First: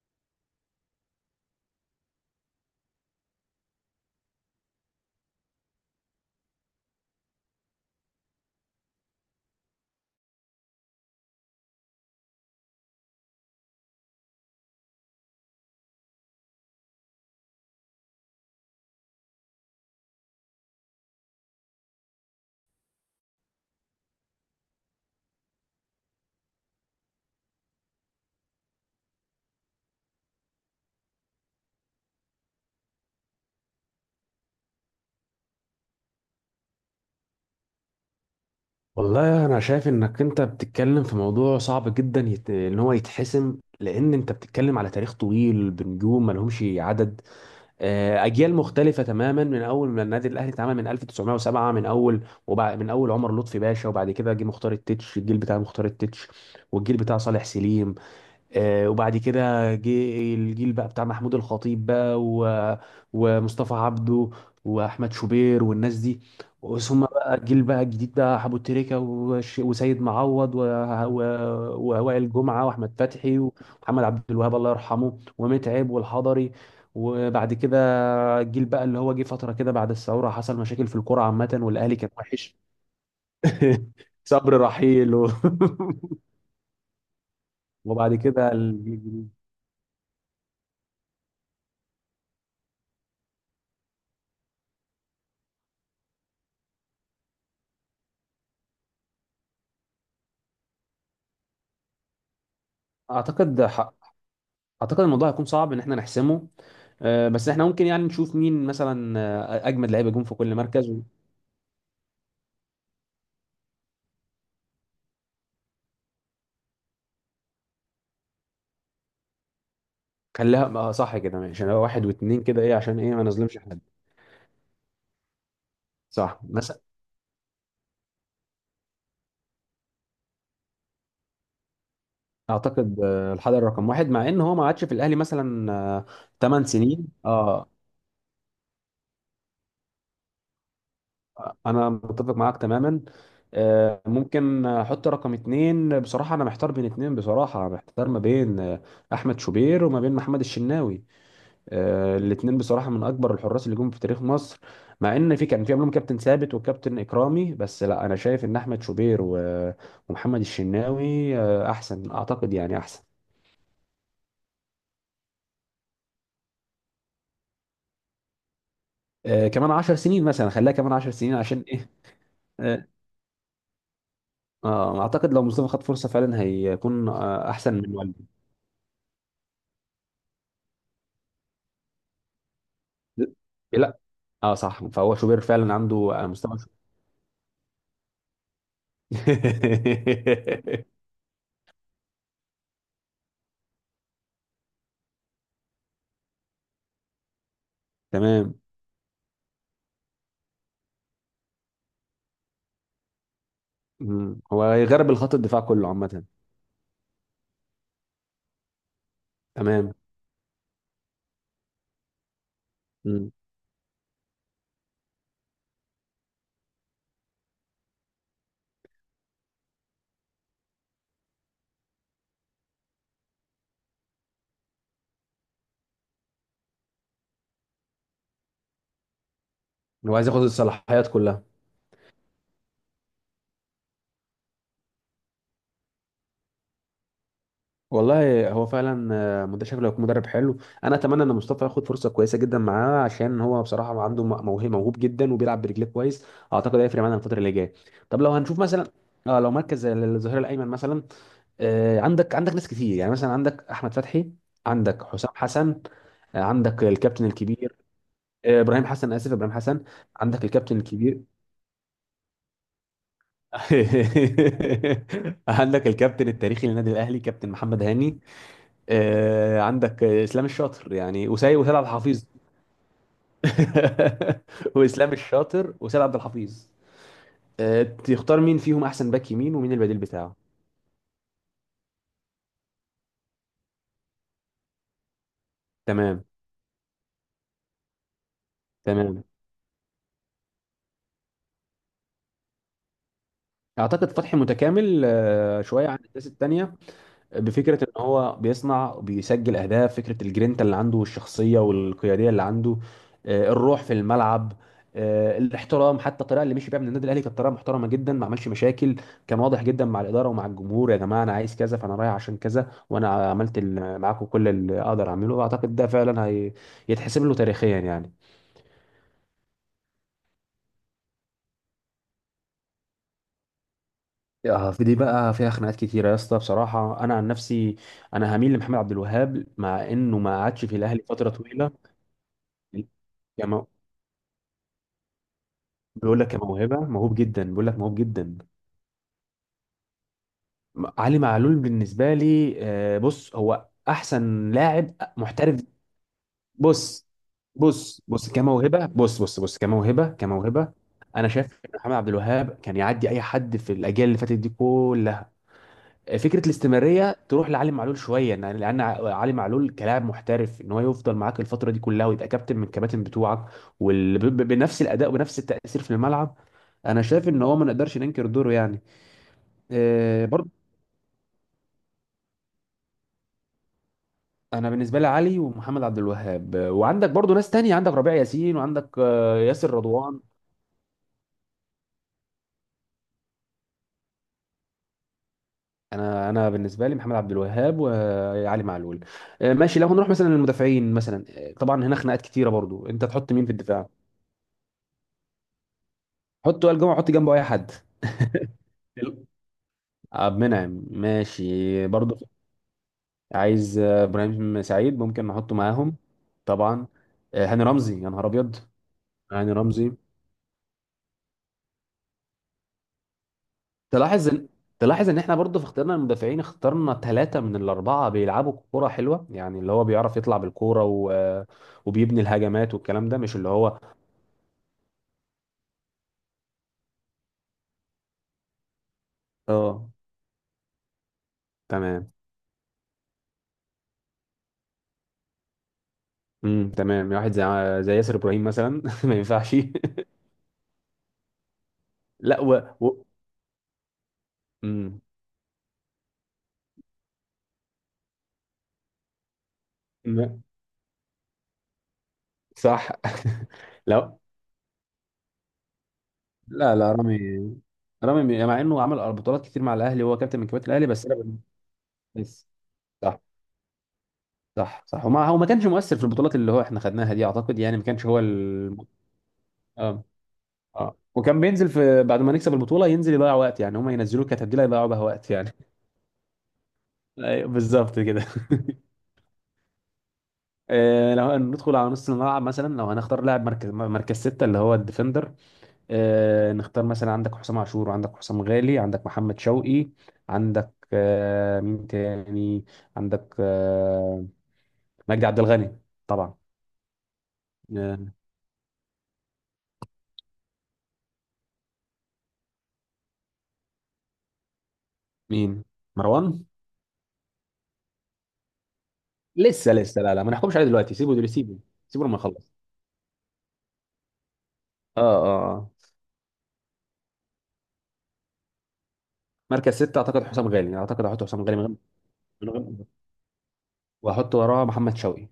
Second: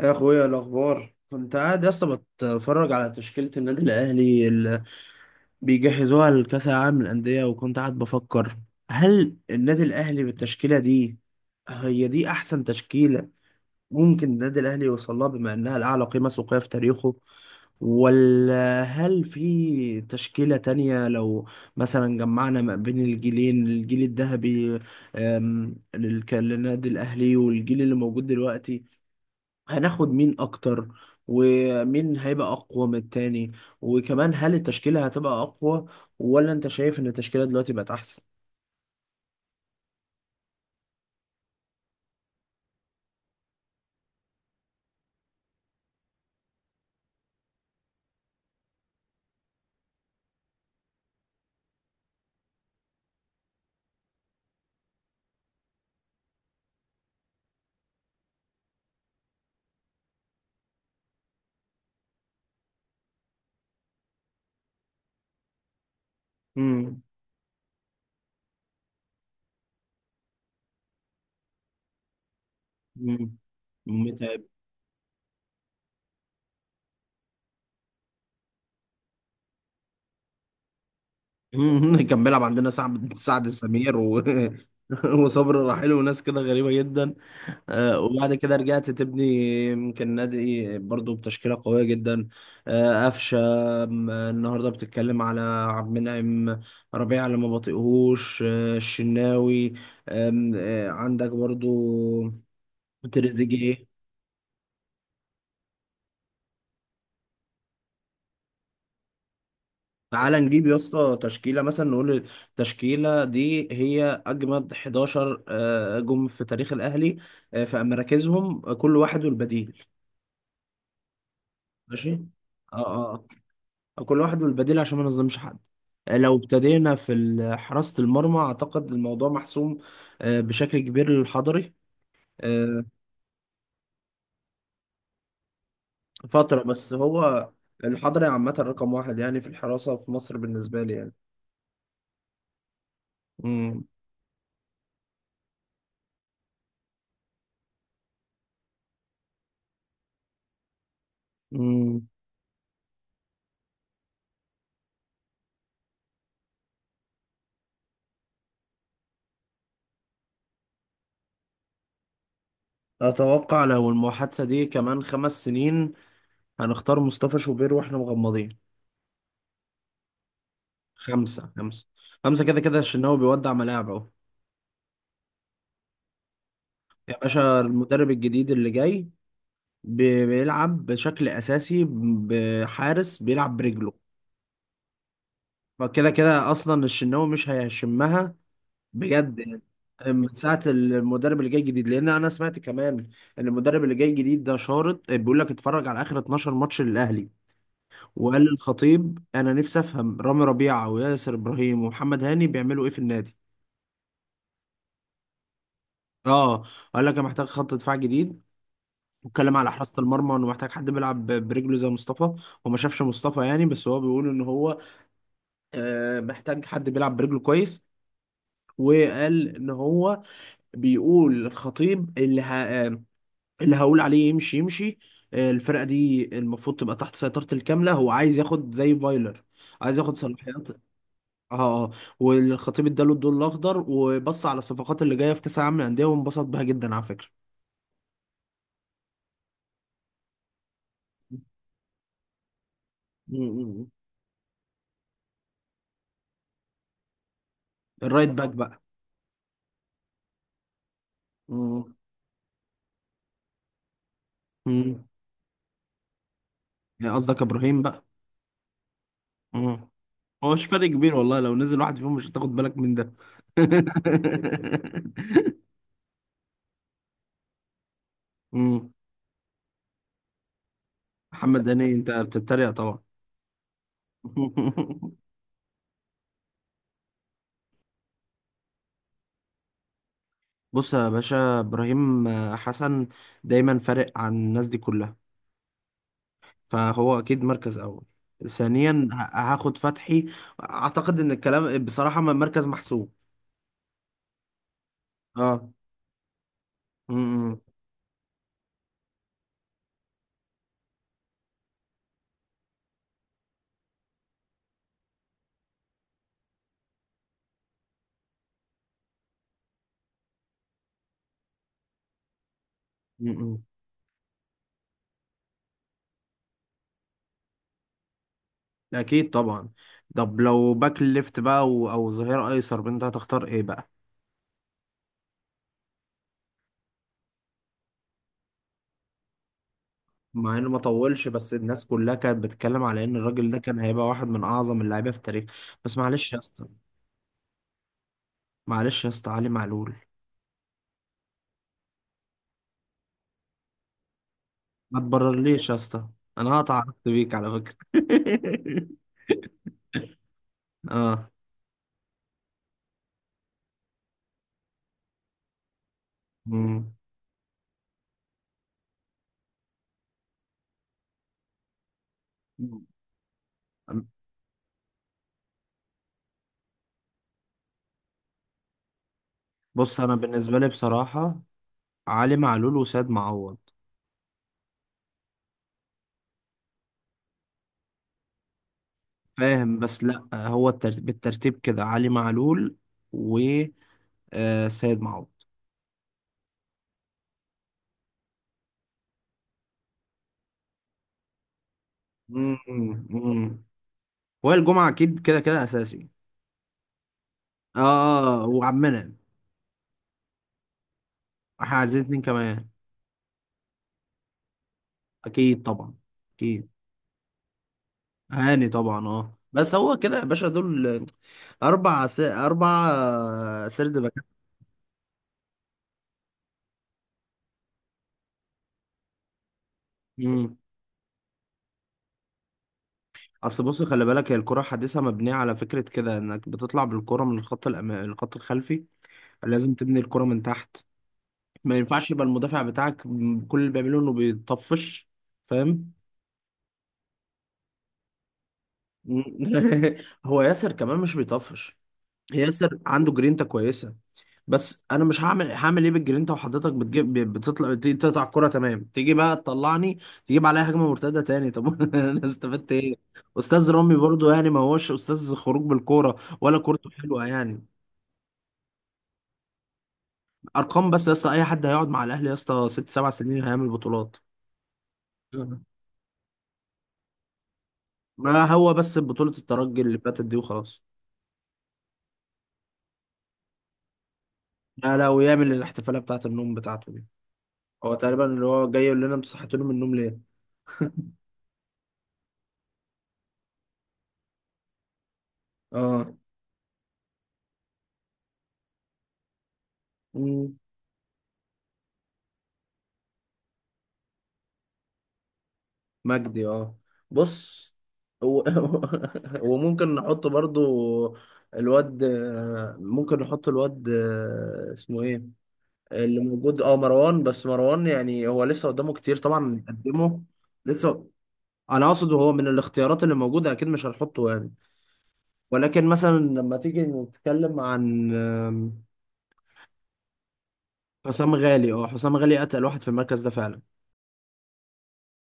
يا اخويا، إيه الاخبار؟ كنت قاعد يا اسطى بتفرج على تشكيله النادي الاهلي اللي بيجهزوها لكاس العالم للانديه، وكنت قاعد بفكر هل النادي الاهلي بالتشكيله دي هي دي احسن تشكيله ممكن النادي الاهلي يوصل لها، بما انها الاعلى قيمه سوقيه في تاريخه؟ ولا هل في تشكيله تانية لو مثلا جمعنا ما بين الجيلين، الجيل الذهبي للنادي الاهلي والجيل اللي موجود دلوقتي؟ هناخد مين اكتر؟ ومين هيبقى اقوى من التاني؟ وكمان هل التشكيلة هتبقى اقوى، ولا انت شايف ان التشكيلة دلوقتي بقت احسن؟ والله انا شايف انك انت بتتكلم في موضوع صعب جدا، ان هو يتحسم لان انت بتتكلم على تاريخ طويل بنجوم ملهمش عدد. اجيال مختلفه تماما من اول ما النادي الاهلي اتعمل من 1907، من اول عمر لطفي باشا وبعد كده جه مختار التتش، الجيل بتاع مختار التتش، والجيل بتاع صالح سليم. وبعد كده جه الجيل بقى بتاع محمود الخطيب بقى ومصطفى عبده واحمد شوبير والناس دي. ثم بقى الجيل بقى الجديد بقى حبو تريكة وسيد معوض و... ووائل جمعة واحمد فتحي ومحمد عبد امم. الوهاب الله يرحمه ومتعب والحضري. وبعد كده الجيل بقى اللي هو جه فترة كده بعد الثورة، حصل مشاكل في الكرة عامة مم. والأهلي كان كان بيلعب وحش. عندنا سعد السمير و... صبري رحيل وصبر الرحيل وناس كده غريبة جدا. وبعد وبعد كده كده رجعت الجيل تبني. الجديد. يمكن نادي برضو بتشكيلة قوية جدا. قفشة. النهاردة بتتكلم على عبد المنعم ربيع اللي ما بطيقهوش، الشناوي، آم، آه، عندك برضو اعتقد تريزيجيه. اعتقد الموضوع هيكون صعب ان احنا نحسمه. بس احنا ممكن يعني نشوف مين مثلا اجمد لعيبه جون في تعالى كل نجيب يا مركز. اسطى تشكيله مثلا، نقول التشكيله دي هي اجمد 11 جم في تاريخ الاهلي، في مراكزهم، كل واحد والبديل. وخليها صح كده، ماشي، هو واحد ماشي. واتنين كده ايه اه. عشان ايه ما اه. نظلمش حد. كل واحد والبديل عشان ما نظلمش حد. لو صح مثلا. ابتدينا في حراسه المرمى، اعتقد الموضوع محسوم بشكل كبير للحضري. آه، اعتقد الحضري رقم واحد، مع ان هو ما عادش في الاهلي مثلا فتره 8 بس سنين. هو. اه. الحضري عامه رقم واحد يعني في الحراسه في مصر بالنسبه لي يعني. انا متفق معاك تماما. مم. ممكن احط رقم اتنين، بصراحه انا محتار بين اتنين، بصراحه محتار ما بين احمد شوبير وما بين محمد الشناوي. مم. الاثنين بصراحه من اكبر الحراس اللي جم في تاريخ مصر، مع ان في كان في قبلهم كابتن ثابت وكابتن اكرامي، بس لا انا شايف ان احمد شوبير ومحمد الشناوي احسن، اعتقد يعني احسن. أتوقع لو المحادثة دي كمان خمس سنين هنختار مصطفى شوبير واحنا مغمضين. كمان 10 سنين مثلا، خليها كمان 10 سنين خمسة عشان خمسة. ايه. خمسة كده كده اه. الشناوي بيودع ملاعب اهو. اعتقد لو مصطفى خد فرصه فعلا هيكون يا باشا احسن من المدرب والدي. الجديد اللي جاي بيلعب بشكل أساسي بحارس بيلعب برجله. لا، اه صح، فهو شوبير فعلا عنده فكده كده مستوى. أصلا الشناوي مش هيشمها بجد يعني، من ساعة المدرب اللي جاي جديد. لأن أنا سمعت كمان إن المدرب اللي جاي جديد ده شارط، بيقول لك اتفرج على آخر 12 ماتش للأهلي، وقال تمام. للخطيب أنا نفسي أفهم رامي ربيعة وياسر إبراهيم ومحمد هاني بيعملوا إيه في النادي. مم. هو هيغرب الخط الدفاع كله عامه. اه. قال لك انا محتاج خط دفاع جديد، واتكلم على تمام. حراسة المرمى انه محتاج حد بيلعب برجله زي مصطفى. هو ما شافش مم. مصطفى يعني، بس هو بيقول ان هو محتاج حد بيلعب برجله كويس. وقال ان هو بيقول للخطيب اللي ه... آه، اللي هقول عليه يمشي يمشي. الفرقة دي المفروض تبقى تحت سيطرة الكاملة، هو عايز ياخد زي فايلر، عايز هو ياخد عايز ياخد صلاحيات. الصلاحيات كلها. اه اه. والخطيب اداله الضوء الاخضر، وبص على الصفقات اللي جايه في كاس العالم للانديه وانبسط بها جدا. على والله هو فعلا شكله هيكون مدرب حلو. انا اتمنى ان فكره، مصطفى ياخد فرصه كويسه جدا معاه، عشان هو بصراحه عنده موهبه، موهوب جدا وبيلعب برجليه كويس. اعتقد هيفرق معانا الفتره اللي جايه. طب الرايت لو باك هنشوف بقى. مثلا، اه لو مركز زي الظهير الايمن مثلا، مم. عندك ناس كتير، يعني مثلا عندك احمد فتحي، عندك مم. حسام حسن، عندك يعني الكابتن قصدك الكبير ابراهيم بقى. ابراهيم حسن، اسف ابراهيم حسن، مم. عندك هو مش الكابتن فرق كبير الكبير. والله، لو نزل واحد فيهم مش هتاخد بالك من ده. عندك الكابتن التاريخي للنادي الاهلي كابتن محمد هاني. مم. عندك اسلام الشاطر يعني، وسيد محمد وسيد عبد هاني؟ انت الحفيظ. بتتريق طبعا. واسلام الشاطر وسيد عبد الحفيظ. تختار مين فيهم احسن باك يمين ومين البديل بتاعه؟ بص يا باشا، ابراهيم حسن دايما فارق عن الناس دي كلها، تمام. فهو اكيد مركز اول. ثانيا، تمام. هاخد فتحي. اعتقد ان الكلام بصراحة ما مركز محسوب. اعتقد فتحي متكامل اه. شويه عن الناس التانيه. م- م- بفكره ان هو بيصنع، بيسجل اهداف، فكره الجرينتا اللي عنده والشخصيه والقياديه اللي عنده، الروح في الملعب، الاحترام. حتى الطريقه اللي مشي بيها من النادي الاهلي كانت طريقه محترمه جدا، ما عملش مشاكل. كان واضح جدا مع الاداره ومع الجمهور، يا جماعه انا عايز كذا فانا رايح عشان كذا، وانا عملت م- معاكم كل اللي اقدر اعمله، واعتقد ده فعلا يتحسب له تاريخيا يعني. اكيد طبعا. طب لو باك ليفت بقى او ظهير ايسر، انت هتختار ايه بقى؟ في دي بقى فيها خناقات كتيره يا اسطى، بصراحه انا عن نفسي انا هميل لمحمد عبد الوهاب، مع انه ما مع قعدش انه في ما الاهلي طولش، فتره بس طويله. الناس كلها كانت بتتكلم على ان الراجل ده كان هيبقى واحد من اعظم اللعيبه في التاريخ. بس بيقول معلش لك يا يا اسطى، موهبه موهوب جدا، بيقول لك موهوب جدا. معلش يا اسطى، علي معلول. علي معلول بالنسبه لي بص، هو احسن لاعب ما محترف. تبررليش يا اسطى، انا هقطع بص علاقتي بيك على فكره. بص بص كموهبه، بص بص بص كموهبه، كموهبه انا اه. شايف إن محمد عبد الوهاب كان يعدي اي حد في الاجيال اللي فاتت دي كلها. فكره مم. الاستمراريه تروح لعلي معلول شويه، لان علي معلول كلاعب محترف، ان هو يفضل معاك الفتره دي كلها ويبقى كابتن من الكباتن بتوعك، وبنفس الاداء وبنفس التاثير في الملعب. انا شايف ان هو ما نقدرش ننكر دوره يعني بص انا برضه. بالنسبه لي بصراحه علي معلول وسيد معوض. انا بالنسبه لي علي ومحمد عبد الوهاب وعندك برضه ناس تانية، عندك ربيع ياسين، وعندك ياسر فاهم؟ بس رضوان. لا، هو الترتيب بالترتيب كده علي معلول و سيد معوض. انا بالنسبه لي محمد عبد الوهاب وعلي معلول. ماشي. لو هنروح مثلا للمدافعين مثلا، طبعا هنا خناقات كتيره مم، برضه، انت تحط مين في مم. الدفاع. وائل الجمعة أكيد كده كده أساسي. حط وائل جمعه، حط جنبه اي حد آه. وعمنا. حلو. عبد المنعم إحنا ماشي عايزين برضه. اتنين كمان. عايز ابراهيم سعيد ممكن نحطه أكيد طبعا. معاهم. أكيد. طبعا. هاني رمزي، يا نهار ابيض. هاني طبعا، آه، هاني بس رمزي. هو كده يا باشا دول أربع سرد باكات. تلاحظ ان تلاحظ ان احنا برضه في اختيارنا المدافعين اخترنا ثلاثة من الأربعة بيلعبوا كورة حلوة، يعني اللي هو بيعرف يطلع مم. بالكورة وبيبني الهجمات، والكلام ده مش اللي أصل هو. بص خلي بالك، هي الكرة الحديثة مبنية على فكرة كده، إنك بتطلع بالكرة من الخط الأمامي، الخط الخلفي، لازم اه تبني الكرة من تحت. ما ينفعش تمام. يبقى المدافع بتاعك كل اللي بيعمله إنه بيطفش، فاهم؟ تمام. واحد زي ياسر إبراهيم مثلا. ما ينفعش. هو ياسر كمان مش بيطفش، لا ياسر و... عنده جرينتا كويسه، بس امم انا مش هعمل ايه بالجرينتا وحضرتك بتجيب، بتطلع، تيجي تقطع الكره تمام، تيجي بقى تطلعني لا، تجيب عليها هجمه مرتده تاني، طب انا استفدت صح. ايه؟ استاذ رامي لا، برضو يعني ما هوش استاذ خروج بالكوره، ولا لا، كورته لا، رامي. حلوه يعني. رامي مع انه عمل بطولات كتير مع الاهلي وهو كابتن من كباتن الاهلي، ارقام بس بس يا انا اسطى، اي حد هيقعد مع الاهلي يا بس. اسطى ست سبع صح. سنين هيعمل بطولات. صح، صح، وما هو ما كانش مؤثر في البطولات اللي هو احنا خدناها دي، اعتقد يعني ما كانش هو. ما هو بس بطوله الترجي اللي اه، فاتت دي وخلاص. اه، وكان بينزل في بعد ما نكسب البطوله ينزل يضيع وقت يعني، هم ينزلوه كتبديله يضيعوا لا بها لا، وقت يعني. ويعمل الاحتفاليه بتاعه النوم بتاعته دي. أيوة، هو بالظبط تقريبا كده. اللي هو جاي يقول لنا انتوا صحيتوني من النوم ليه. لو ندخل على نص الملعب مثلا، لو هنختار لاعب مركز، ستة اللي هو الديفندر. اه. نختار مثلا عندك حسام عاشور، وعندك حسام غالي، عندك محمد شوقي، مم. عندك مين تاني، عندك مجدي عبد الغني. طبعا. مجدي اه. بص آه، هو وممكن نحط برضو الواد، ممكن نحط الواد اسمه ايه، مين؟ اللي مروان؟ موجود، اه، مروان. بس مروان يعني هو لسه قدامه كتير طبعا لسه لسه، لا، نقدمه. لا، ما نحكمش عليه دلوقتي، لسه. سيبه دلوقتي، سيبه انا سيبه اقصد لما هو من يخلص. الاختيارات اللي موجوده اكيد مش هنحطه يعني. اه، اه. ولكن مثلا لما تيجي نتكلم عن مركز ستة اعتقد حسام غالي يعني، اعتقد احط حسام حسام غالي من غالي غير اه، حسام غالي من غير اتقل واحد في المركز ده فعلا. واحط وراه محمد شوقي.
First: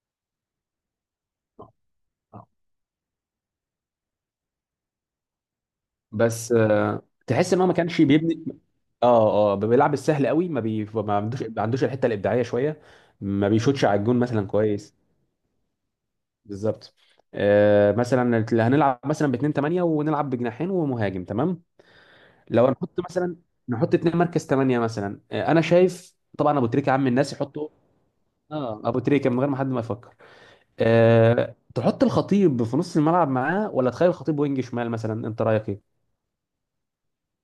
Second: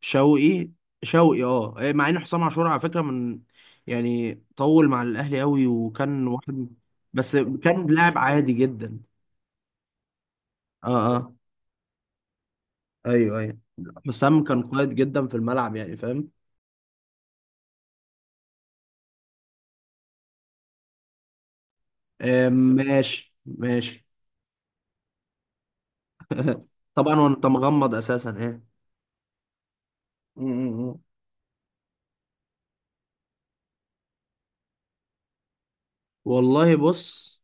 شوقي، شوقي اه، إيه، مع ان حسام آه. عاشور على فكره من يعني طول مع الاهلي قوي، وكان بس واحد بس تحس ان هو ما كان كانش لاعب بيبني. عادي جدا. اه، اه، بيلعب السهل قوي، اه ما اه. عندوش ما عندوش الحته الابداعيه شويه. ايوه ما ايوه. بيشوتش على الجون حسام مثلا كان قائد كويس. جدا في الملعب يعني، فاهم؟ بالظبط. آه، مثلا اللي هنلعب مثلا ب 2 8 ونلعب بجناحين ومهاجم، تمام. آه، لو هنحط ماشي مثلا، نحط ماشي. اتنين مركز 8 مثلا، آه انا شايف طبعا ابو تريكه عم طبعا الناس وانت يحطه. مغمض اساسا، ايه. اه، ابو تريكه من غير ما حد ما يفكر. م- م- م. تحط الخطيب في نص الملعب معاه ولا تخلي الخطيب وينج شمال مثلا، انت رايك ايه؟ والله بص،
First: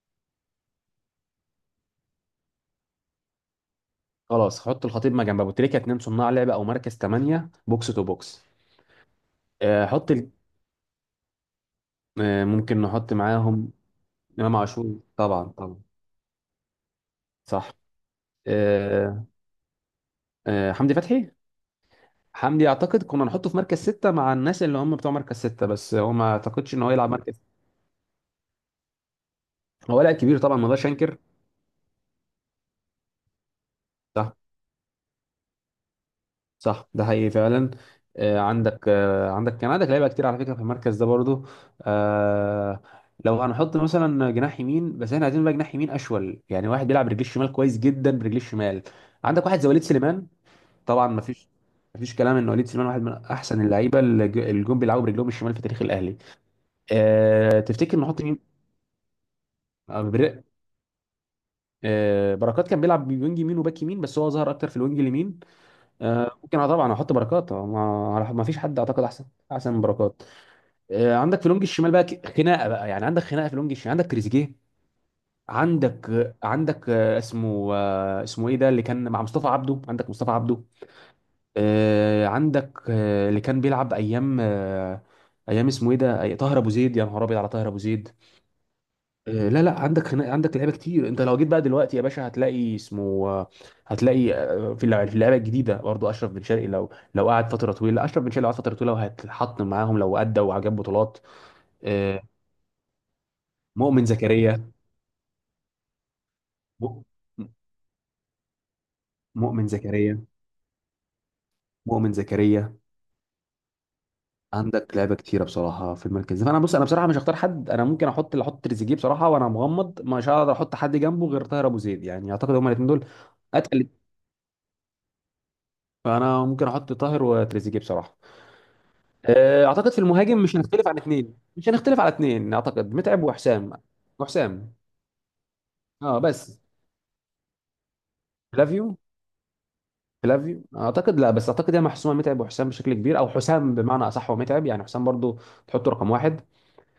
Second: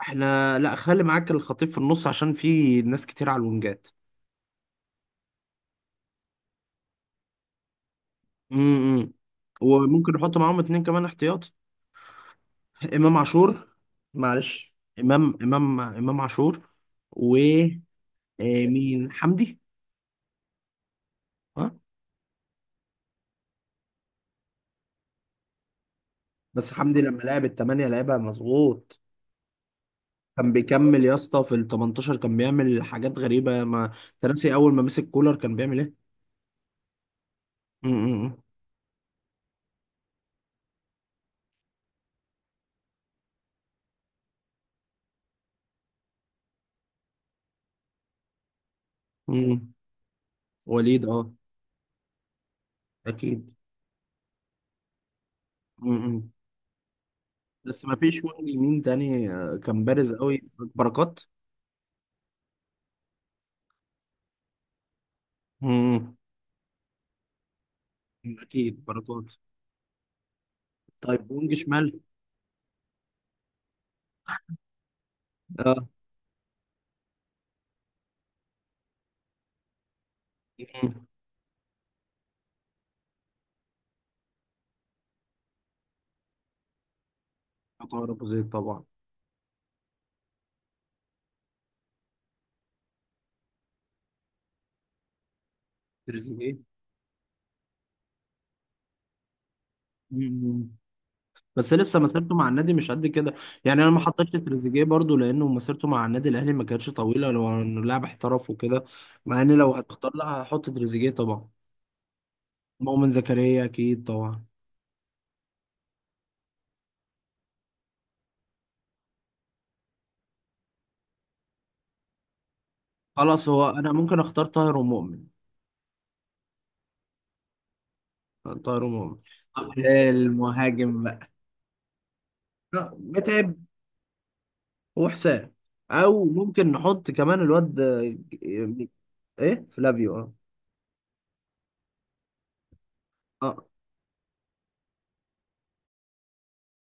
احنا لا، خلي معاك الخطيب في النص عشان في ناس كتير على الونجات. خلاص، حط الخطيب ما جنب ابو تريكه، اتنين صناع لعب او مركز ثمانية بوكس تو بوكس. امم. أه حط وممكن ال... نحط معاهم اتنين كمان احتياطي. ممكن نحط امام عاشور، معاهم معلش، امام عاشور. امام طبعا. امام طبعا. امام عاشور. و صح. مين، أه حمدي. أه حمدي فتحي. ها. حمدي اعتقد كنا نحطه في مركز ستة مع الناس اللي هم بتوع مركز ستة، بس هو ما بس اعتقدش ان هو حمدي يلعب لما مركز. لعب الثمانية لعبها مظبوط. هو لاعب كبير كان طبعا، ما نقدرش بيكمل يا انكر. اسطى في ال 18، كان بيعمل حاجات غريبة، ما صح، تراسي اول ما مسك كولر كان بيعمل ايه. صح، ده حقيقي فعلا. م- م- عندك آه، عندك كان عندك لعيبه كتير على فكره في المركز ده برضو. آه، لو هنحط مثلا جناح يمين، بس احنا عايزين بقى جناح يمين اشول، يعني واحد بيلعب برجليه الشمال كويس جدا، برجليه الشمال. عندك م. واحد زي وليد سليمان. وليد طبعا. ما اه. فيش ما فيش كلام ان وليد سليمان واحد من اكيد. احسن اللعيبه اللي جم بيلعبوا برجلهم الشمال في تاريخ م- الاهلي. م. أه، بس ما تفتكر نحط فيش مين؟ وينج يمين تاني كان آه، بارز قوي بر- بركات. بركات كان بيلعب وينج يمين وباك يمين، بس هو ظهر اكتر في الوينج اليمين. م- ممكن، اه طبعا احط بركات. ما م. ما فيش حد اكيد اعتقد بركات. احسن. احسن من بركات. طيب عندك في وينج لونج الشمال شمال. بقى خناقه بقى يعني، عندك خناقه في لونج الشمال، عندك تريزيجيه، اه. عندك عندك اسمه ايه ده اللي كان مع مصطفى عبده، عندك مصطفى عبده. م- م. عندك اللي كان بيلعب ايام اسمه ايه ده، طاهر ابو زيد، يا نهار ابيض على طاهر ابو عطاء زيد. ابو زيد طبعا. لا، لا، عندك هنا عندك لعيبه كتير. انت لو جيت بقى دلوقتي يا باشا هتلاقي اسمه هتلاقي في في اللعيبه الجديده برضو اشرف بن تريزيجيه. شرقي، لو قعد فتره طويله، اشرف بن شرقي لو قعد فتره طويله وهيتحط معاهم لو ادى مم. وجاب بطولات. بس لسه آه، مسيرته مع النادي مش قد كده يعني، انا ما مؤمن حطيتش زكريا. تريزيجيه برضو لانه مسيرته مع النادي الاهلي ما كانتش مؤ- طويله، لو انه لاعب احترف وكده. مع ان مؤمن لو هتختار، لا، زكريا، هحط تريزيجيه طبعا. مؤمن زكريا. مؤمن زكريا اكيد طبعا. عندك لعيبه كتيره بصراحه في المركز ده، فانا بص انا بصراحه مش هختار حد، انا ممكن احط اللي احط تريزيجيه بصراحه، وانا مغمض مش هقدر احط حد جنبه غير طاهر ابو زيد يعني، اعتقد هما الاثنين دول. خلاص هو اتقل. انا ممكن اختار طاهر ومؤمن. فانا ممكن احط طاهر وتريزيجيه بصراحه. طاهر ومؤمن. طب اعتقد في المهاجم مش هنختلف عن المهاجم بقى؟ اثنين، مش هنختلف على اثنين، لا، اعتقد متعب متعب وحسام وحسام وحسام. اه او بس. ممكن نحط كمان الواد فلافيو. ايه، فلافيو. اه فلافيو اعتقد لا، بس اعتقد هي محسومه، متعب وحسام بشكل كبير، او اه. حسام بمعنى اصح ومتعب يعني، حسام برضو تحطه رقم واحد.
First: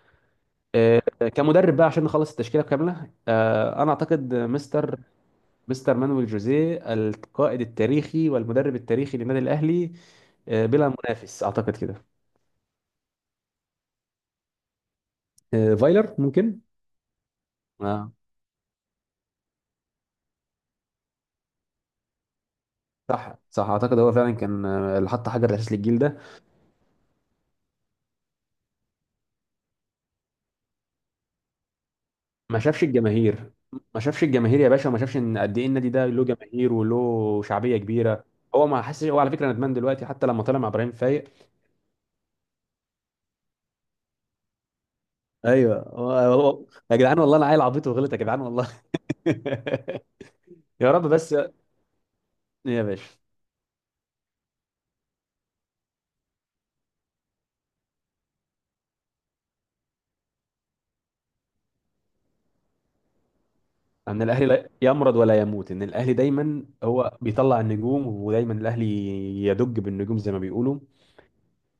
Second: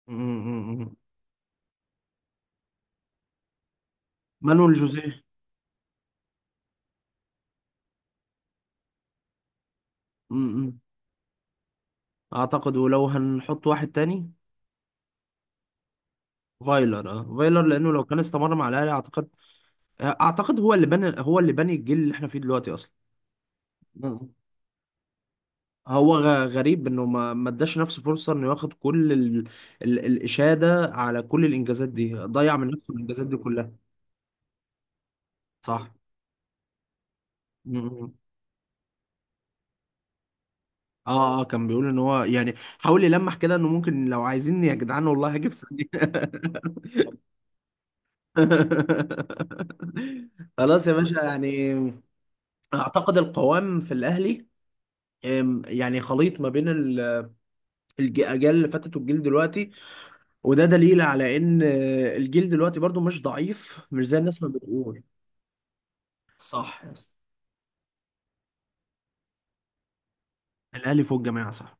مم، مم، مم. آه، كمدرب بقى عشان نخلص التشكيله كامله، انا اعتقد مانويل مستر، جوزيه. مانويل جوزيه القائد التاريخي والمدرب التاريخي للنادي الاهلي. م- م. بلا منافس اعتقد كده. اعتقد. ولو هنحط واحد تاني، فايلر ممكن. فايلر. اه، فايلر لانه لو اه، كان استمر مع الاهلي اعتقد، اعتقد هو اللي بنى، هو اللي بني الجيل اللي احنا فيه دلوقتي اصلا. صح، صح، اعتقد هو مم. فعلا كان اللي حط حجر الاساس للجيل هو ده. غريب انه ما اداش نفسه فرصه انه ياخد كل الاشاده على كل الانجازات دي، ضيع ما من شافش نفسه الانجازات دي الجماهير، كلها. ما شافش الجماهير يا باشا، وما شافش ان قد ايه صح. النادي ده له جماهير وله شعبيه مم. كبيره. هو ما حسش. هو على فكره ندمان دلوقتي، حتى لما طلع مع ابراهيم فايق. اه اه، كان بيقول ان هو يعني حاول يلمح كده انه ممكن، لو عايزيني يا جدعان والله هاجي في ايوه، ثانيه. يا جدعان والله انا عيل عبيط وغلط، يا جدعان والله. خلاص يا يا رب باشا بس. يعني. يا باشا، اعتقد القوام في الاهلي يعني خليط ما بين الاجيال اللي فاتت والجيل دلوقتي، وده دليل على ان الجيل دلوقتي برضو مش ضعيف، مش زي ان الناس الاهلي ما لا بتقول. يمرض ولا يموت، ان الاهلي دايما صح يا اسطى. هو بيطلع النجوم، ودايما الاهلي يدج بالنجوم زي ما بيقولوا. الاهلي فوق الجماعه، صح.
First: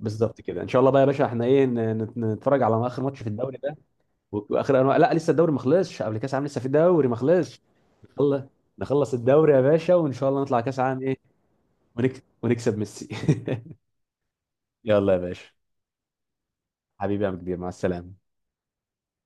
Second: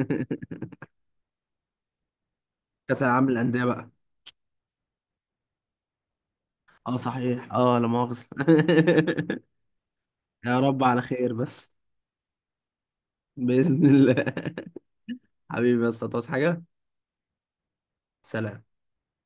بالظبط كده. ان شاء الله بقى يا باشا احنا ايه نتفرج على كاس اخر ماتش في العالم الدوري للانديه ده. بقى. واخر انواع، لا لسه الدوري ما خلصش قبل كاس عام، لسه في اه دوري ما صحيح، خلصش، اه لا مؤاخذه. نخلص نخلص الدوري يا باشا، وان شاء الله يا نطلع كاس رب على عام ايه خير بس. ونكسب، ونكسب ميسي. باذن الله. يلا يا باشا. حبيبي يا اسطى، تصحى حاجه. حبيبي يا عم كبير، مع السلامة. سلام.